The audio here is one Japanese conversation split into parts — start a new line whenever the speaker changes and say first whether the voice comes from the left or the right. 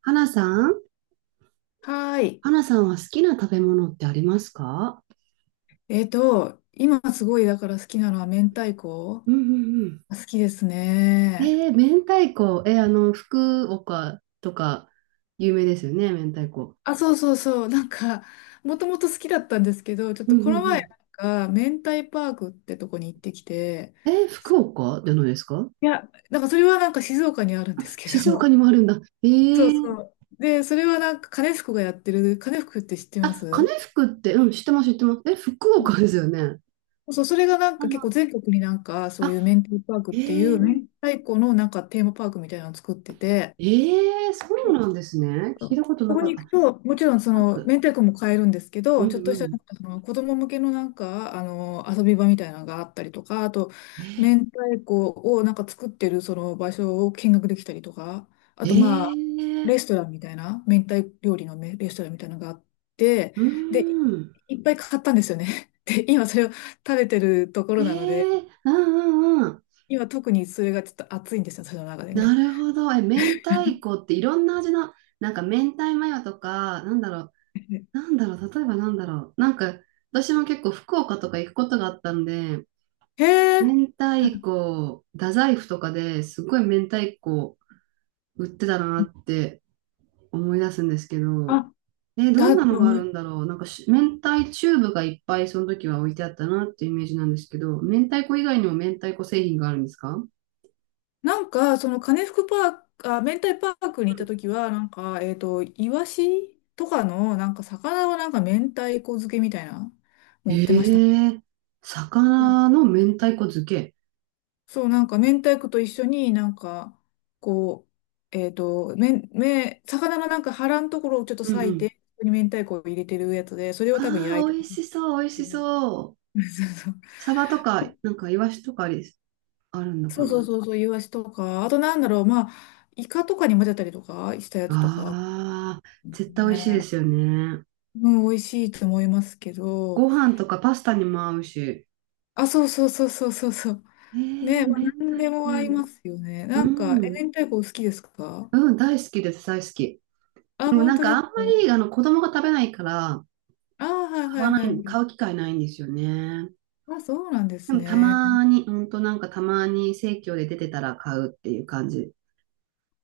right: 花さん。
left: はーい。
right: 花さんは好きな食べ物ってありますか？
left: 今すごいだから好きなのは明太子、
right: うんうん
left: 好きです
right: うん。
left: ね。
right: えー、明太子。福岡とか有名ですよね、明太子。
left: あ、そうそうそう。もともと好きだったんですけど、ちょっ
right: うん
left: とこの
right: う
left: 前、
right: ん
left: 明太パークってとこに行ってきて、
right: うん。えー、福
left: そ
right: 岡じゃないですか？
left: いや、それは静岡にあるんですけ
right: 静岡
left: ど、
right: にもあるんだ。え
left: そうそ
right: ー、
left: う。で、それは金福がやってる、金福って知ってま
right: あ、金
left: す？
right: 福って、うん、知ってます、知ってます。え、福
left: うん。
right: 岡ですよね。う
left: そう、それが
right: んうん。
left: 結構全国にそう
right: あ、
left: いう明太パークっ
right: え
left: ていう、
right: ー、
left: 明太子のテーマパークみたいなのを作ってて、
right: えー、そうなんですね。聞いたこと
left: そ
right: な
left: こ
right: か
left: に
right: っ
left: 行
right: た。
left: くと、も
right: 明
left: ちろんそ
right: 太
left: の
right: 子。
left: 明太子も買えるんですけ
right: うん
left: ど、ちょっと
right: う
left: した
right: ん。
left: その子供向けのあの遊び場みたいなのがあったりとか、あと明太子を作ってるその場所を見学できたりとか、あ
right: え
left: とまあ
right: ー、
left: レストランみたいな、明太料理のレストランみたいなのがあって、
right: う
left: で、
right: ん。
left: いっぱい買ったんですよね。で、今それを食べてるとこ
right: え
left: ろなので、
right: え、うんうんうん。
left: 今特にそれがちょっと熱いんですよ、私の中で
right: な
left: ね。
right: るほど。え、明太子っていろんな味の、なんか明太マヨとか、なんだろう、な んだろう、例えばなんだろう。なんか、私も結構福岡とか行くことがあったんで、
left: へえ。
right: 明太子、太宰府とかですごい明太子売ってたなって思い出すんですけど、
left: あ、
right: え、ど
left: だ
right: ん
left: っ
right: な
left: て
right: のがあ
left: 思
right: るんだろう。なんかし、明太チューブがいっぱいその時は置いてあったなっていうイメージなんですけど、明太子以外にも明太子製品があるんですか？
left: その金福パーク、あ、明太パークに行った時は、イワシとかの、魚は明太子漬けみたいな、もう売
right: え
left: ってましたね。
right: え、
left: うん。
right: 魚の明太子漬け。
left: そう、明太子と一緒になんか、こう、えっと、めん、め、魚の腹のところをちょっと
right: うん
left: 裂
right: う
left: い
right: ん。
left: て、そこに明太子を入れてるやつで、それ
right: あ
left: を多分焼い
right: あ、
left: て。
right: 美味しそう、美味
left: そ
right: し
left: うん
right: そう。サバとか、なんかイワシとかあり、あるのか
left: そうそう
right: な。
left: そうそう、イワシとか、あとなんだろう、まあ、イカとかに混ぜたりとかしたやつとか、
right: ああ、絶対美味しい
left: ね。
right: ですよね。
left: うん、美味しいと思いますけど、
right: ご飯とかパスタにも合うし。
left: あ、そうそうそうそうそうそう。
right: ええ、
left: ね、まあ、
right: 明
left: 何
right: 太
left: でも合いま
right: 子。
left: すよね。
right: う
left: なんか、え、
right: ん。
left: 明太子お好きですか？
right: うん、大好きです、大好き。
left: あ、
right: でも
left: 本
right: なん
left: 当
right: か
left: で
right: あ
left: す
right: ん
left: か？
right: まり、あの、子供が食べないから、
left: あ、はい
right: 買
left: は
right: わ
left: い
right: な
left: は
right: い、
left: い。
right: 買う機会ないんですよね。
left: あ、そうなんで
right: で
left: す
right: もた
left: ね。
right: まに、うんとなんかたまに生協で出てたら買うっていう感じ。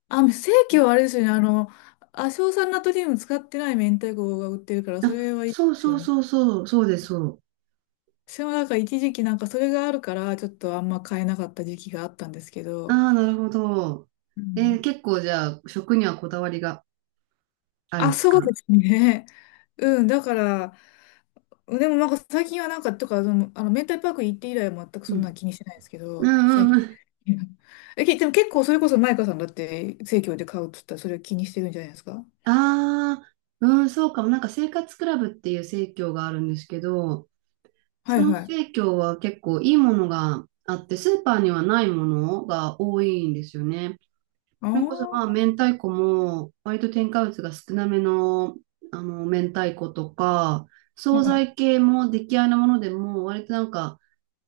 left: あ、正規はあれですよね。あの、亜硝酸ナトリウム使ってない明太子が売ってるから、そ
right: あ、
left: れはいいで
right: そう
left: す
right: そ
left: よ
right: う
left: ね。
right: そうそう、そうです、そう。
left: 私も一時期それがあるから、ちょっとあんま買えなかった時期があったんですけ
right: あ
left: ど。
right: あ、なるほど。
left: う
right: え
left: ん。
right: ー、結構じゃあ食にはこだわりがあるん
left: あ、
right: です
left: そうで
right: か？
left: すね。うん、だから、でも最近はなんか、とか、その、あの、明太パーク行って以来は全く
right: う
left: そんな
right: ん。
left: 気にしてないですけ
right: う
left: ど、
right: ん
left: 最
right: うんう
left: 近。
right: ん。
left: え、でも結構それこそマイカさんだって生協で買うっつったらそれを気にしてるんじゃないですか？
right: ああ、うん、そうかも。なんか生活クラブっていう生協があるんですけど、
left: は
right: そ
left: い
right: の
left: はい。
right: 生協は結構いいものがあって、スーパーにはないものが多いんですよね。それこそまあ
left: あ
right: 明太子も割と添加物が少なめの、あの明太子とか
left: あ、
right: 惣
left: はい。
right: 菜系も出来合いのものでも割となんか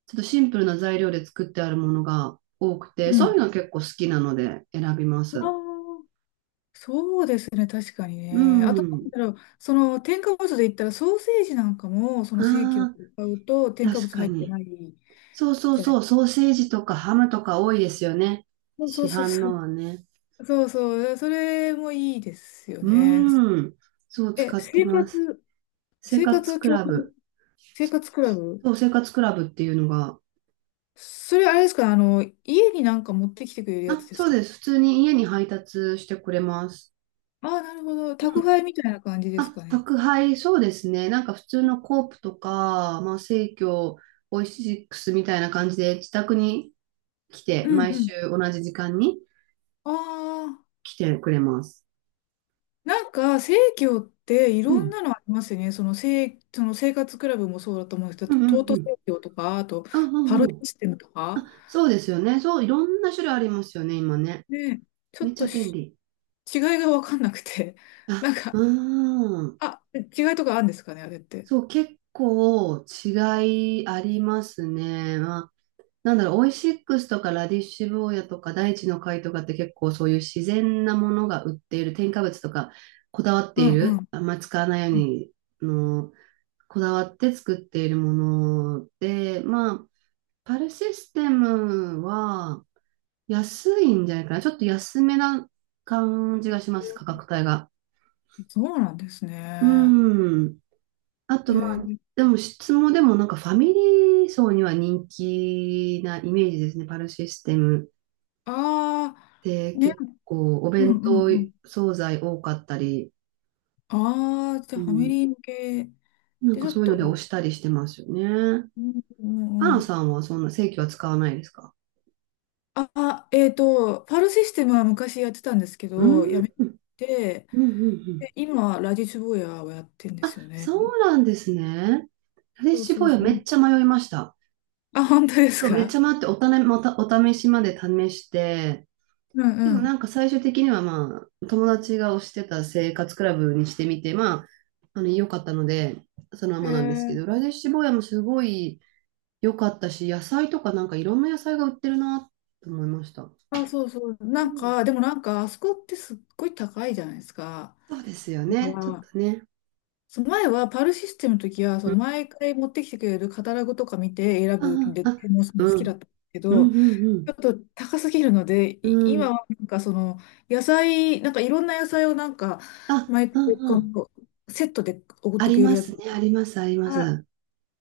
right: ちょっとシンプルな材料で作ってあるものが多くて、
left: う
right: そう
left: ん。
right: いうの結構好きなので選びま
left: あ
right: す。
left: あ、そうですね、確かに
right: う
left: ね。あと、なん
right: ん。
left: だろう、その添加物で言ったらソーセージなんかも、その生協
right: ああ、
left: で買うと添加
right: 確
left: 物
right: か
left: 入って
right: に。
left: ない
right: そうそう
left: じゃな
right: そ
left: い。
right: う、ソーセージとかハムとか多いですよね。
left: そうそ
right: 市
left: うそう
right: 販
left: そ
right: の
left: う。
right: はね。
left: そうそう。それもいいですよ
right: う
left: ね。
right: ーん。そう、
left: え、
right: 使ってます。生
left: 生活
right: 活ク
left: 共
right: ラ
left: 同、
right: ブ。
left: 生活クラブ、
right: そう、生活クラブっていうのが、
left: それあれですか、あの、家に持ってきてくれるや
right: あ、
left: つで
right: そ
left: す
right: う
left: か？
right: です。普通に家に配達してくれます。
left: ああ、なるほど。宅配みたいな感じです
right: あ、
left: かね。
right: 宅配、そうですね。なんか普通のコープとか、まあ、生協、オイシックスみたいな感じで自宅に来
left: う
right: て、
left: ん
right: 毎
left: うん。
right: 週同じ時間に
left: ああ、
right: 来てくれます。
left: 生協ってい
right: う
left: ろん
right: ん。
left: なのありますよね。その、その生活クラブもそうだと思うんです
right: う
left: け
right: ん
left: ど、
right: う
left: ト
right: ん
left: ー
right: う
left: ト
right: ん。
left: 生協とか、あと、
right: あ、う
left: パ
right: ん
left: ロ
right: うん。
left: システムとか。
right: そうですよね。そう、いろんな種類ありますよね、今ね。
left: ね、ちょ
right: めっ
left: っ
right: ちゃ
left: と
right: 便
left: し
right: 利。
left: 違いが分かんなくて。
right: あ、
left: なんか、
right: うーん。
left: あ、違いとかあるんですかね、あれって。
right: そう、結構違いありますね。オイシックスとかラディッシュ坊やとか大地の貝とかって結構そういう自然なものが売っている、添加物とかこだわって
left: う
right: い
left: んう
right: る、
left: ん。
right: あんま使わないよう
left: うん。
right: にの、こだわって作っているもので、まあ、パルシステムは安いんじゃないかな。ちょっと安めな感じがします、価格帯が。
left: そうなんです
right: う
left: ね。
right: ん。あ
left: え
right: と、まあ、
left: ー、
right: でも質もでもなんかファミリー層には人気なイメージですね、パルシステム。
left: あ
right: で、
left: あ、ね、
right: 結構お
left: うん
right: 弁
left: うん
right: 当
left: うん。
right: 惣菜多かったり、
left: ああ、じ
right: う
left: ゃあファミ
right: ん、
left: リー向け
right: なん
left: で、ち
right: か
left: ょ
right: そ
left: っ
right: ういうの
left: と、
right: で押したりしてますよね。
left: うんう
right: パ
left: んう
right: な
left: ん。
right: さんはそんな正規は使わないですか？
left: ああ、パールシステムは昔やってたんですけ
right: うー
left: ど、や
right: ん、
left: め
right: うん
left: て、
right: うんうん。
left: で、今、ラディッチュボーヤーをやってんで
right: あ、
left: すよね。
right: そうなんですね。フレッ
left: そう
right: シュ
left: そ
right: ボ
left: う
right: ーイ
left: そ
right: はめ
left: う。
right: っちゃ迷いました。
left: あ、本当です
right: そう、めっ
left: か？
right: ちゃ迷っておたね、また、お試しまで試して、
left: う
right: で
left: ん
right: もな
left: う
right: んか最終的にはまあ、友達が推してた生活クラブにしてみて、まあ、あの、良かったので、そのま
left: ん。え
right: まなんですけど、
left: ー、
right: ラレッシュボーもすごい良かったし、野菜とかなんかいろんな野菜が売ってるなと思いました。
left: あ、そうそう。
right: う
left: なん
right: ん。
left: か、でもなんか、あそこってすっごい高いじゃないですか。
right: そうですよ
left: だか
right: ね。ちょっ
left: ら、
right: とね。
left: そう、前はパールシステムの時は、そ
right: う
left: の
right: ん。
left: 毎回持ってきてくれるカタログとか見て選ぶん
right: あ
left: で、
right: あ、あ、
left: 注文するの好
right: う
left: きだ
right: ん。
left: ったけ
right: う
left: ど、
right: ん、う
left: ちょっ
right: ん、
left: と高すぎるので、
right: うん。う
left: 今
right: ん。
left: はその野菜、なんかいろんな野菜を
right: あ、
left: 毎
right: うん、
left: 回
right: う
left: こ
right: ん。
left: のセットで送っ
right: あ
left: てく
right: り
left: れる
right: ま
left: や
right: す
left: つ。
right: ね。あります、あります。
left: あ、
right: う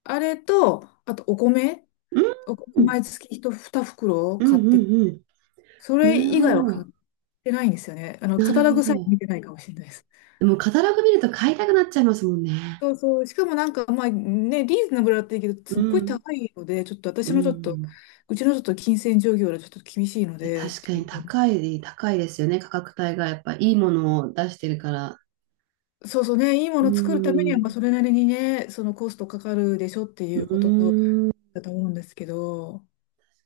left: あれと、あとお米、
right: ん。
left: お米
right: うん、
left: 毎月一2袋
right: うん、
left: 買って、
right: うん。
left: それ
right: なる
left: 以
right: ほ
left: 外は買っ
right: ど。
left: てないんですよね。あの、カ
right: な
left: タ
right: る
left: ロ
right: ほ
left: グさえ見
right: ど。
left: てないかもしれないです。
right: でも、カタログ見ると買いたくなっちゃいますもんね。
left: そうそう。しかもまあね、リーズナブルだったらいいけど、
right: う
left: すっごい
right: ん。
left: 高いので、ちょっと
right: う
left: 私のちょっと、
right: ん。
left: うちのちょっと金銭状況はちょっと厳しいの
right: いや、
left: で、っ
right: 確か
left: てい
right: に
left: う。
right: 高い、高いですよね。価格帯がやっぱいいものを出してるから。
left: そうそうね、いいも
right: う
left: の作るためには、まあ
right: ん。
left: それなりにね、そのコストかかるでしょっていう
right: う
left: こと
right: ん。
left: だと思うんですけど、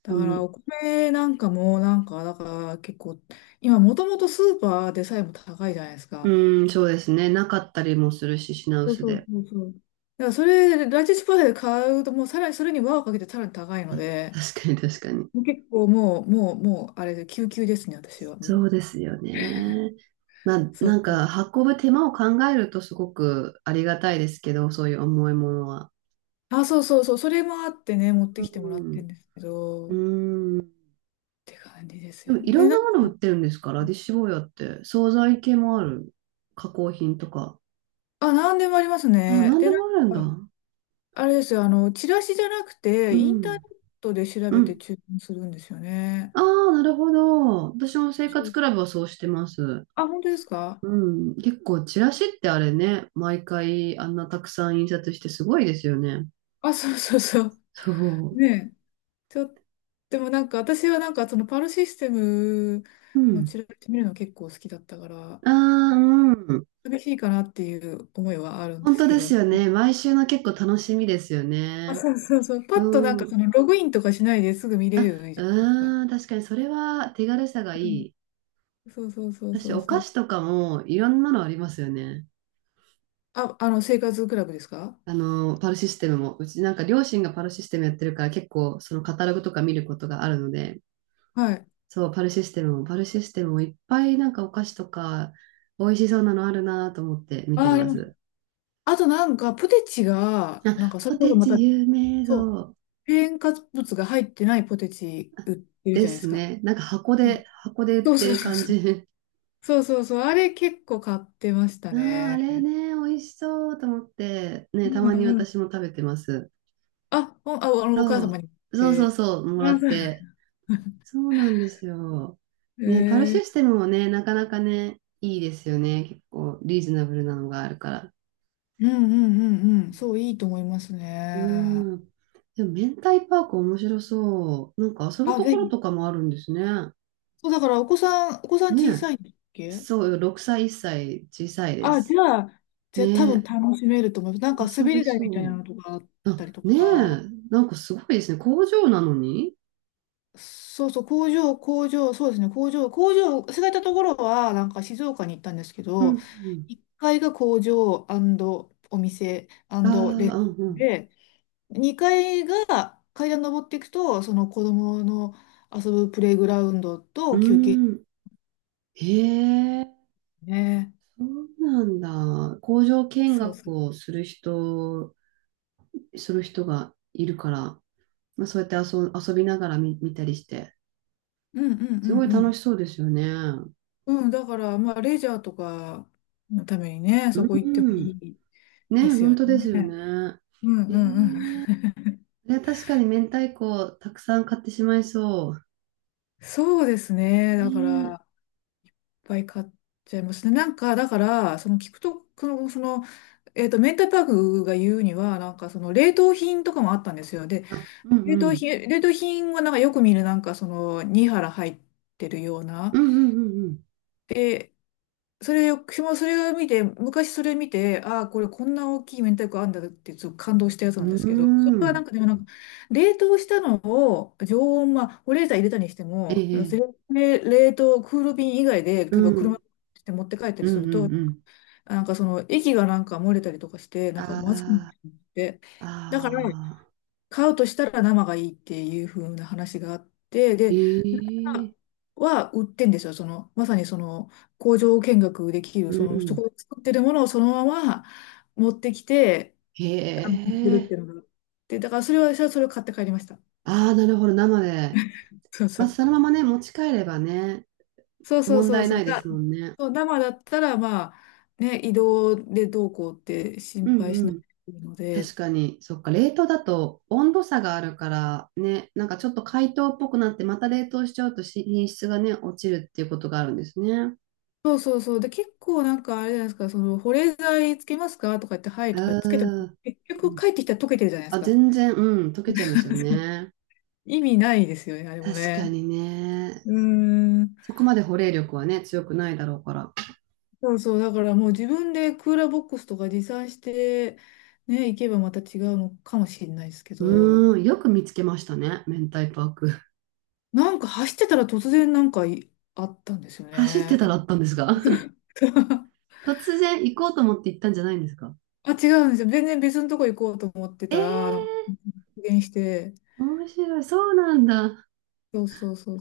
left: だ
right: 当
left: から
right: に。
left: お米なんかも、だから結構、今もともとスーパーでさえも高いじゃないですか。
right: うん、そうですね。なかったりもするし、品
left: そう
right: 薄
left: そう
right: で。
left: そうそう。だからライチスーパーで買うと、もうさらにそれに輪をかけてさらに高いので、
right: 確かに確かに。
left: もう結構もう、もう、もう、あれで、救急ですね、私はも
right: そう
left: う。
right: ですよね。まあ、
left: そ
right: なんか、
left: う。
right: 運ぶ手間を考えるとすごくありがたいですけど、そういう重いものは。
left: あ、そうそうそう、それもあってね、持って
right: う
left: きてもらってる
right: ん。
left: んですけど、
right: う
left: っ
right: ん。
left: て感じです
right: で
left: よ
right: も、いろ
left: ね。え、
right: ん
left: な
right: な
left: ん
right: もの
left: か、
right: 売ってるんですから、ラディッシュ坊やって。惣菜系もある。加工品とか。
left: あ、なんでもあります
right: あ、
left: ね。
right: なんで
left: で、な
right: も
left: ん
right: あるんだ。
left: か、あれですよ、あの、チラシじゃなく
right: う
left: て、インターネッ
right: ん。
left: トで調
right: う
left: べて
right: ん。
left: 注文するんですよね。
right: ああ、なるほど。私も生
left: そ
right: 活
left: う。
right: クラブはそうしてます。
left: あ、本当ですか？
right: うん、結構、チラシってあれね、毎回あんなたくさん印刷してすごいですよね。
left: あ、そうそうそう。
right: そ
left: ねえ。ちょっでもなんか、私はそのパルシステム
right: う。う
left: のチ
right: ん。
left: ラシ見るの結構好きだったから、
right: ああ、うん。
left: 厳しいかなっていう思いはあるんで
right: 本
left: す
right: 当
left: け
right: で
left: ど。
right: すよね。毎週の結構楽しみですよ
left: あ、
right: ね。
left: そうそうそう。パッと
right: う
left: そ
right: ん。
left: のログインとかしないですぐ見れ
right: あ、
left: るじゃないですか。
right: うん。確かにそれは手軽さがい
left: うん。
right: い。
left: そうそうそう
right: 私、
left: そう
right: お
left: そ
right: 菓
left: う。
right: 子とかもいろんなのありますよね。
left: あ、あの、生活クラブですか？
right: あの、パルシステムも。うちなんか両親がパルシステムやってるから結構そのカタログとか見ることがあるので、
left: はい。
right: そう、パルシステムも、パルシステムもいっぱいなんかお菓子とか、美味しそうなのあるなと思って見て
left: あ、あり
right: ま
left: ます。
right: す。
left: あとポテチが、
right: あ、
left: そ
right: ポ
left: れこそ
right: テ
left: また、
right: チ有名
left: そう、
right: そう
left: 添加物が入ってないポテチ売ってるじ
right: で
left: ゃないで
right: す
left: すか。
right: ね。なんか箱
left: うん。
right: で、箱で売っ
left: そう
right: て
left: そう
right: る
left: そう
right: 感
left: そう。
right: じ。
left: そうそうそう。あれ結構買ってました
right: ああ、あ
left: ね。
right: れね、美味しそうと思って、
left: う
right: ね、たまに
left: んうん。
right: 私も食べてます。
left: あ、ほんあ、あの、お母
right: そ
left: 様に言っ
right: う、そうそう
left: て。
right: そう、もら
left: あ、
right: っ
left: そう。
right: て。そうなんですよ。ね、パル
left: え
right: シス
left: ー、
right: テムもね、なかなかね、いいですよね。結構リーズナブルなのがあるから。
left: うんうんうんうん。そう、いいと思います
right: う
left: ね。
right: ん。でも、明太パーク面白そう。なんか遊ぶ
left: あ、
right: と
left: ぜ
right: ころ
left: ひ。
right: とかもあるんですね。
left: そう、だからお子さん、お子さん
right: ね
left: 小さいんだっ
right: え。
left: け？
right: そうよ、6歳、1歳、小さいで
left: あ、じ
right: す。
left: ゃあ、じゃ
right: ね
left: あ多分
right: え、
left: 楽しめると思います。なんか
right: 遊
left: 滑
right: べ
left: り台みたいな
right: そ
left: のとかあっ
right: う。あ、
left: たりと
right: ねえ、
left: か。
right: なんかすごいですね。工場なのに。
left: そうそう、工場、工場、そうですね、工場、工場、忘れたところは、なんか静岡に行ったんですけ
right: う
left: ど、
right: ん
left: 1階が工場お店
right: うん。
left: レ
right: ああ、
left: ス
right: う
left: トラン
right: ん
left: で、2階が階段登っていくと、その子供の遊ぶプレイグラウンド
right: う
left: と休憩
right: ん。うーん。へえ、
left: ね。
right: そうなんだ。工場見
left: そうそ
right: 学
left: う。
right: をする人、する人がいるから、まあ、そうやって遊、遊びながら見、見たりして、
left: うんうん
right: すごい
left: う
right: 楽し
left: ん
right: そうですよね。
left: うん。うん、だから、まあ、レジャーとかのためにね、そこ
right: う
left: 行っても
right: ん。
left: いいで
right: ね、
left: す
right: 本
left: よ
right: 当ですよ
left: ね。
right: ね。
left: うん
right: えー、
left: うんうん。
right: いや確かに明太子たくさん買ってしまいそ
left: そうですね。
right: う。
left: だか
right: ね
left: ら、いっぱい買っちゃいますね。なんか、だから、その聞くと、その、その、えっと、メンタパークが言うには、冷凍品とかもあったんですよ。で、
right: え。あ、うんうん。
left: 冷凍品はよく見る、2腹入ってるよう
right: う
left: な。
right: んうんうん
left: で、それ、私もそれを見て、昔それ見て、ああ、これこんな大きい明太子あんだってちょっと感動したやつな
right: う
left: ん
right: ん。
left: で
right: う
left: すけど、それ
right: ー
left: はなん
right: ん。
left: かでもなんか、冷凍したのを常温、まあ、保冷剤入れたにして
right: え
left: も、
right: え。
left: 冷凍、クール便以外で、
right: う
left: 例えば車
right: ん。
left: で持って帰ったり
right: うんう
left: すると、
right: んうん。
left: その液が漏れたりとかして、なんかまずくなっち
right: あ
left: ゃって、
right: あ、
left: だから、
right: ああ。
left: 買うとしたら生がいいっていう風な話があって、で、
right: ええ。
left: は売ってんですよ。その、まさにその工場見学できる、
right: うん
left: そ
right: う
left: の、そ
right: ん。
left: こで作ってるものをそのまま持ってきて、
right: へ
left: あの、売ってるっ
right: え。
left: ていうのが。で、だからそれは私はそれを買って帰りました。
right: ああ、なるほど。生で。
left: そうそ
right: まあ、
left: う。
right: そのままね、持ち帰ればね、
left: そうそう
right: 問
left: そう
right: 題
left: そ
right: な
left: う。
right: いですもんね。
left: そう、生だったら、まあ、ね、移動でどうこうって
right: う
left: 心
right: ん
left: 配
right: う
left: しなく
right: ん。
left: ていいの
right: 確
left: で、
right: かに、そっか、冷凍だと温度差があるからね、なんかちょっと解凍っぽくなってまた冷凍しちゃうとし品質がね、落ちるっていうことがあるんですね。
left: そうそうそう。で、結構なんかあれじゃないですか、その、保冷剤つけますかとか言って、はい
right: あ
left: とかつけても、
right: ー、
left: 結局帰ってきたら溶けてるじゃないです
right: あ、
left: か。
right: 全然、うん、溶けちゃいますよね。
left: 意味ないですよね、あれも
right: 確か
left: ね。
right: にね。
left: うーん。
right: そこまで保冷力はね、強くないだろうから。
left: そうそう、だからもう自分でクーラーボックスとか持参して、ね、行けばまた違うのかもしれないですけど、
right: うーん、よく見つけましたね、明太パーク。
left: なんか走ってたら突然なんかいあったんですよ
right: 走って
left: ね。
right: たらあったんですが。 突然行こうと思って行ったんじゃないんですか？
left: あ、違うんですよ。全然別のとこ行こうと思って
right: え
left: たら、なんか
right: ー、
left: 発言して、
right: 面白い。そうなんだ。
left: そうそうそう